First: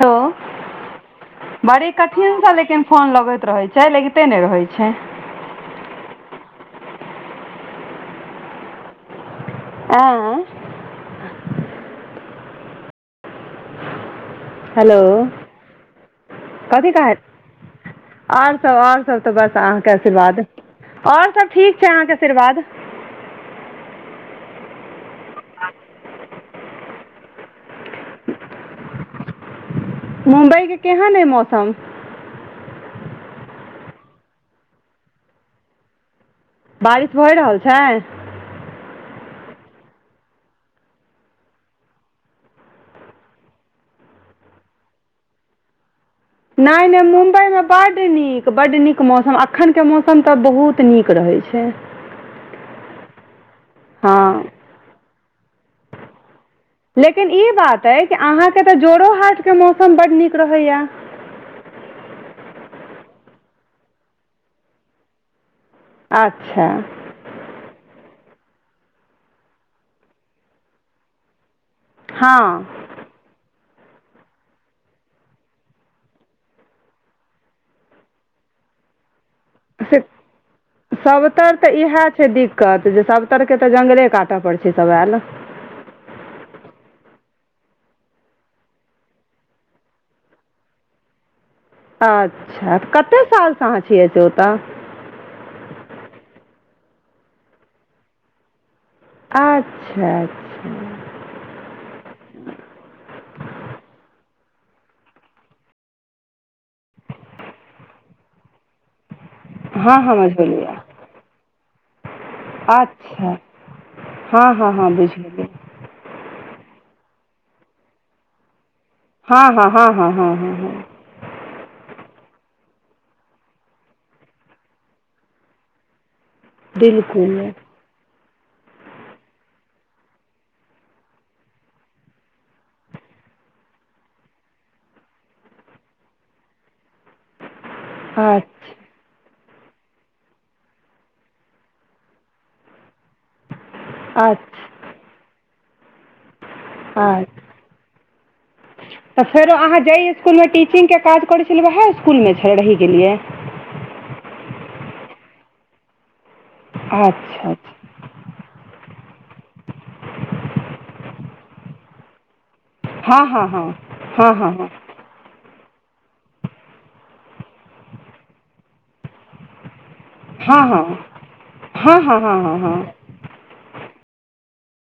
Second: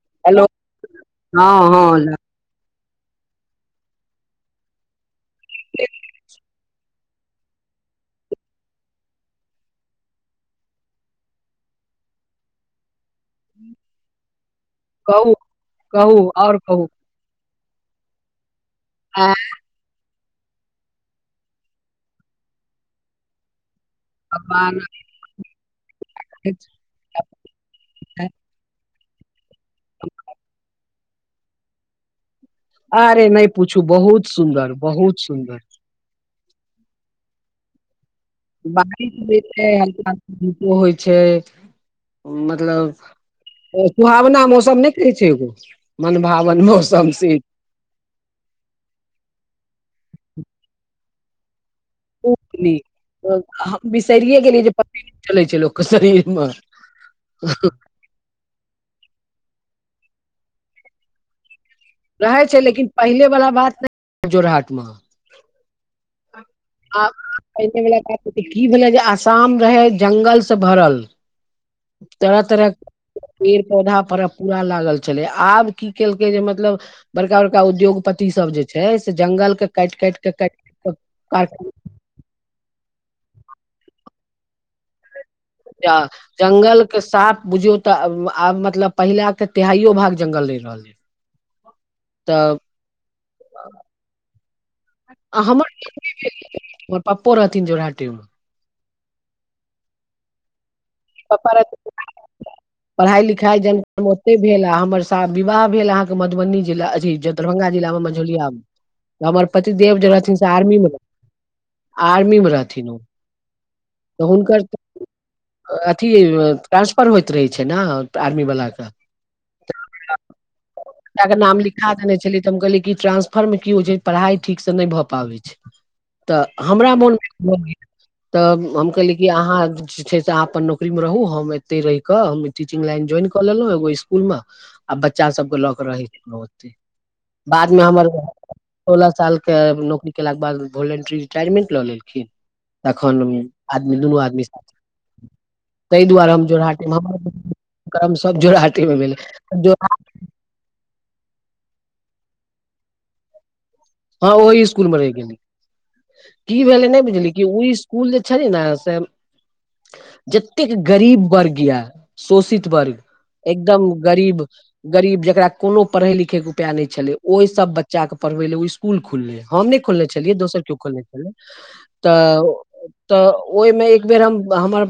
ह हेलो हँ बड़े हँ लगे, कठिनसँ लेकिन फोन लगैत रहे छै लगिते नहि रहैत छै। ह [inaudible] आँ [unintelligible] हेलो कहू कहू आओर कहू कथी कहैत? आओर सब आओर सब आ, तऽ बस अहाँके आशीर्वाद आओर सब ठीक छै अहाँके आशीर्वाद। ब बान [unintelligible] एक [inaudible] मुम्बई के केहन है मौसम? अरे नहि पूछू बहुत सुन्दर बहुत सुन्दर। बारिश भए रहल छै? बारिश भी छै हल्का हल्का धूपो होइ छै। मतलब सुहावना मौसम नहि कहै छै एगो? मनभावन मौसम छी। बड नीक बड नीक मौसम अखनके मौसम तऽ बहुत नीक रहैत छै। हँ बिसरिे गेलियै जे प चलै छै लोकके शरीर मे [unintelligible] लेकिन ई बात अइ कि अहाँके तऽ जोड़ो हाटके मौसम बड्ड नीक रहैया? रहै छै लेकिन पहिले वला बात नहि जोर हट मे, अच्छा आब पहिने वला बात की भेलै जे आसाम रहै जंगल से भरल, तरह हँ तरह, पेड़ पौधा पर पूरा लागल छलै आब की केलकै जे मतलब, बड़का बड़का उद्योगपति सब जे छै से जंगल के काटि काटि कऽ काटि, काटि के सभतरि तऽ कारखाना इएह छै दिक्कत जे सभतरके तऽ जङ्गले काटय पड़ छै सभ आए, आ [unintelligible] जंगल के साफ बुझियो तऽ आब मतलब पहिला के तेहाईयो भाग जंगल रहहि रहल ये, अच्छाऽ कते सालसँ अहाँ छियै से ओतऽ? आ हमर हमर पप्पो रहथिन जोराटी मे [unintelligible] अच्छा पप्पा रहथुन [inaudible] हूँ [inaudible] पढ़ाई लिखाई जन ओते भेल आ हमर शादी, विवाह भेल अहाँके मधुबनी जिला अथी दरभंगा जिला मे मझोलियामे हमर हँ पतिदेव जे हँ रहथिन से मझौलिए आर्मी मे आर्मी मे रहथिन ओ अच्छा तऽ हँ हुनकर हँ हँ बुझि गेलिए अथी ट्रांसफर होइत रहै छै, नऽआर्मी वलााक कऽ। हँ -हँ- हँ -हँ- हँ -हँ -हँ एकटा के नाम लिखा देने छ छलेै, त हम कहले क कि ट्रानंसफर मे की होइ छै, पढ़ाई ठीक से न नई भए पाबे छै। ह तऽ हमरा मोन ह तऽ हम कहली कि अहाँ जे छै, से अहाँ अपन नौकरी मे रहू हम एते रहिक हम टीचिंग लाइन ज्वाइन क लेलहु एगो इस्कुल म आ बच्चा सब क ल रहै छथिन ओे ओते बादमे हमर अच्छा सोलह साल के नौकरी केलाके बाद वोलेंट्री रिटायरमेंट लऽ लेलखिन तखन आदमी दुनू आदमी सा अच्छा अच्छा ताहि दुआरे हम जोराट रम सब जोड़ हाटी मे भेलै। [inaudible] इस्कुल मे टीचिंग के काज करै छलियै वएह इस्कुल मे छियै रहि गेलियै। हँ ओहि इस्कुल मे रहि गेलियै की भेले नहि बुझलियै कि अच्छा ओ इस्कू अच्छा इस्कुल जे छलै नऽसे जतेक गरीब वर्ग ये शोषित वर्ग हँ हँ एकदम हँ गरीब हँ हँ गरीब जेकरा कोनो पढ़ै लिखै के उपाय नहि छलै, ओहि सब बच्चा के पढ़बै ले उ स्कूल खुललै हम नहि खोलने छलियै, दोसर हँ केओ हँ खोलने छलै हँ हँ हँ हँ हँ तऽ, हँ हँ हँ हँ तऽ ओई मे एकबेर हम हमर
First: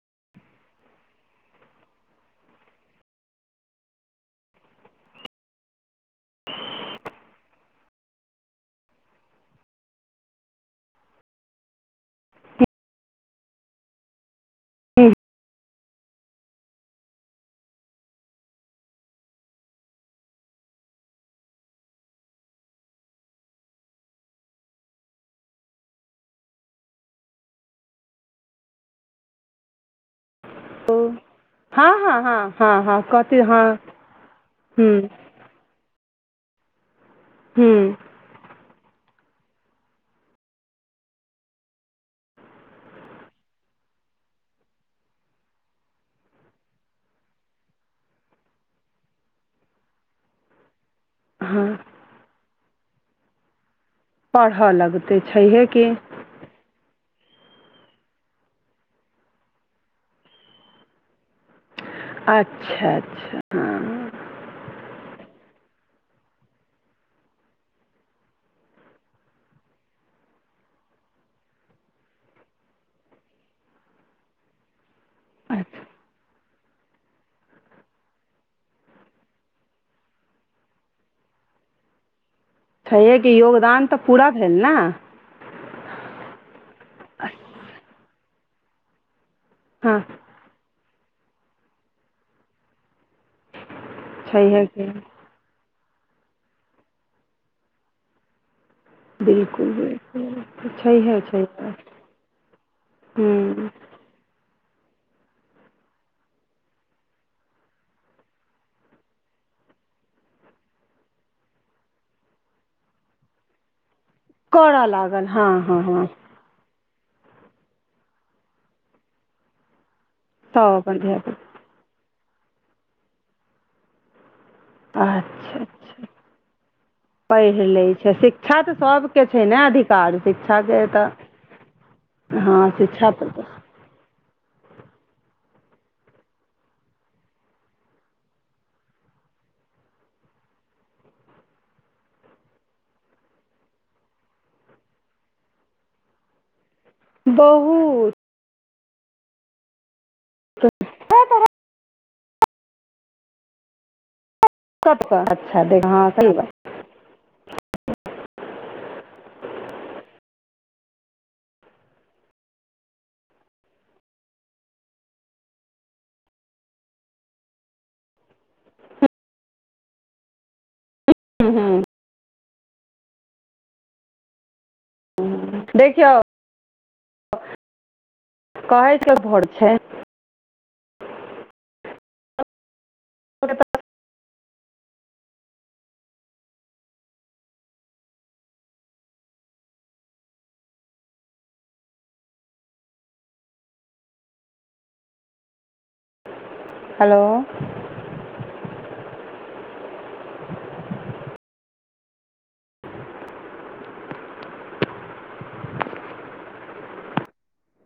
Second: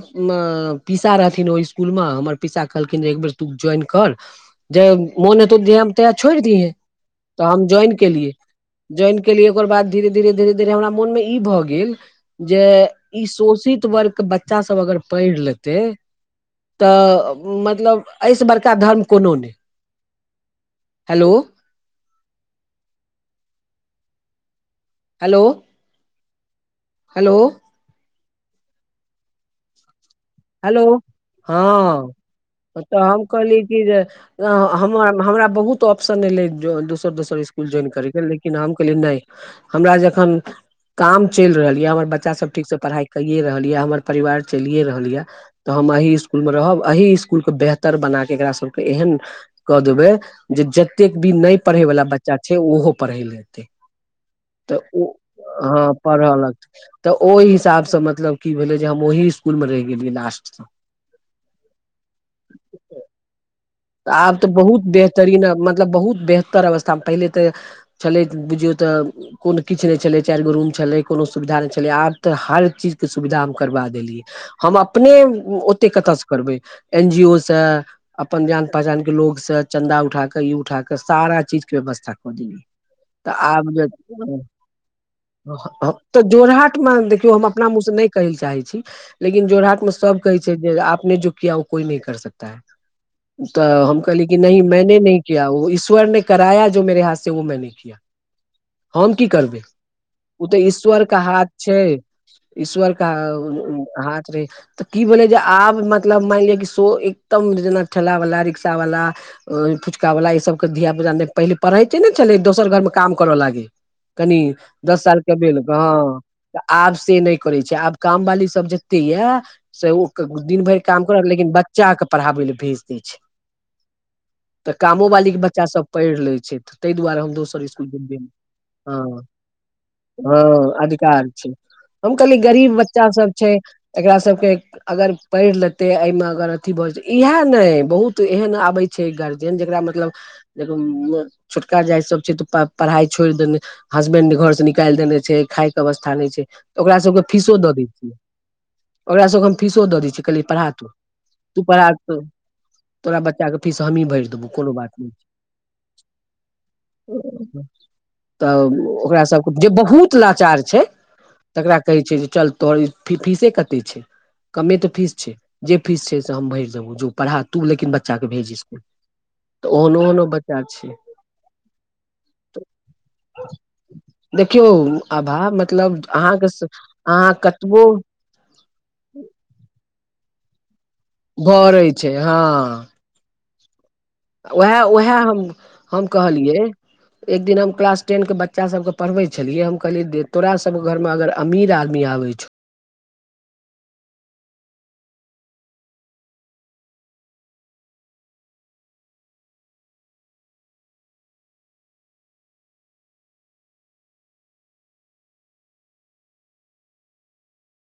पिसा रहथिन ओई इस्कुल म हमर पिसा कहलखिन जे एकबेर तू ज्वाइन कर जहिया मोन हेतौ दहिया तहिया छोड़ि दिहै तऽ हम ज्वाइन केलियै। ज्वइन केलियै ओकर बाद धीरे -धीरे - धीरे - धीरे हमरा मोन मे ई भऽ गेल। जे हँ ई शोषित वर्गक बच्चा सब अगर हँ पढ़ि लेत तऽ मतलब एहिऐसँ बड़का धर्म कोनो नई। हेलो हेलो हेलो हेलो हँ हँ हँ हँ हँ तऽ हम कथी कहलियै हँ कि जे ह्म्म हमर हमरा बहुत ऑप्शन एलै दोसर - दोसर इस्कुल ज्वाइन ह्म्म करैके लेकिन हम कहलियै नय हमरा जखन काम चइल रहल ये हमर बच्चा सब ठीक से पढ़ाई कये रहल ये हमर परिवार चलिये रहल ये तऽ हम एही इस्कुलमे रहब एही इस्कुल के बेहतर बना के एकरा सभके एहन कऽ देबै जे जतेक भी नहि हँ पढ़ैवला बच्चा छै, ओहो पढ़ि ले ऐतै। पढ़य तऽ ओ लगतै छैहे कि हँ पढ़ऽ लगतै। तऽ ओइह हिसाबसँ मतलब की भेलै जे हम ओइ इस्कुल मे रहि गेलियै लास्टसँ अच्छा -अच्छा ह आब तऽ बहुत बेहतरीन मतलब बहुत बेहतर अवस्थामे पहिले तऽ छलै बुझियौ तऽ, कोन किछु नहि छलै, चाइर गो रूम छलै, कोनो सुविधा नहि छलै, आब तऽ हर चीज के सुविधा हम करबा देलियै हम अपने अच्छा ओते कतय से करबै एन जी ओ से अपन जान पहचान के लोग से चन्दा उठाके, इ उठा के सारा चीज के व्यवस्था क देलियै। छहिए तऽ कि योगदान तऽ पूरा भेल नै। ह-हां तऽ जोरहाटमे देखियौ हम अपना मुँह से नै कहय लए चाहै छी। लेकिन जोरहाट में हँ सब कहै छै जे आपने जो किया वो कोई नहीं कर सकता है। तऽ हम कहलियै कि नहि मैने नहि किया वो ईश्वर ने कराया जो मेरे हाथ से वो मैने किया। हम की करबै। बिलकुल ओ तऽ बिलकुल ईश्वर के छैहे हाथ छैहे छै, ईश्वर के ह्म्म अ-अ हाथ रहै तऽ की भेलै जे आब मतलब मैन लिया कि एकदम जेना ठेला वाला, रिक्शा वाला अ फुचका वला ई सबके धिया-पुता नै पहिले पढ़िते नै छलै दोसर घर मे काम करऽ लागय। कनि करय दस लागल सालके हँ भेल हँ हँ गाअ तऽ आब से नै करै छै, आब काम वाली सब जत्ते यै से ओ क दिन सभ भैर अपन काम करत धियापुता लेकिन बच्चाके पढ़ाबै लै भेज दै छै। तऽ कामो बालीके अच्छा बच्चा सब अच्छा पढ़ लै छै तै दुआरे हम पढ़ि दोसर स्कुल लै छै गेलियै नै शिक्षा तऽ हां। सभके छै ने अधिकार हां शिक्षाके अधिकार तऽ छै, हम कहलियै हँ गरीब बच्चा शिक्षा सब तऽ छै। एकरा सबके अगर पढ़ लेतै ऐ मे अगर अथी भए जेते इहे नै बहुत एहन आबै छै गार्जियन जेकरा मतलब [unintelligible] देखबै छोटका जाति सब छै तऽ पढ़ाइ छोड़ देनय हसबेंड जे घर से निकाल देने छै, खायके अवस्था नै छै। ओकरा सब के फीसो द दय बहुत छियै ओकरा सब के हम फीसो द दय छियै। कहलियै तो पढ़ा तू तू पढ़ा त तोरा बच्चाके फीस हमहीं भैर देबौ। सबसे अच्छा दे हां सही बात छै। अ-अ तब ओकरा सबके जे बहुत लाचार छै तकरा कहै छीयै जे चल तोहर ई फी फिसे कत्ते छै। कमे तऽ फिस छै जे फिस छै से हम भैर देबो जो पढ़ा तू लेकिन बच्चाके भेज स्कूल तऽ ओहनो-ओहनो बच्चा छै। हूँ-हूँ। त देखियौ अभाब हूँ मतलब देखियौ अहाँके से अहाँ कतबो कहै के घर छै। भरै छै हां। [unintelligible] उहै उहै हम-हम कहलियै एक दिन हम क्लास टेन के बच्चा सबके पड़बै छलियै हम कहलियै दे तोरा सब घरमे अगर अमिर आदमी आबै छौ। हलो।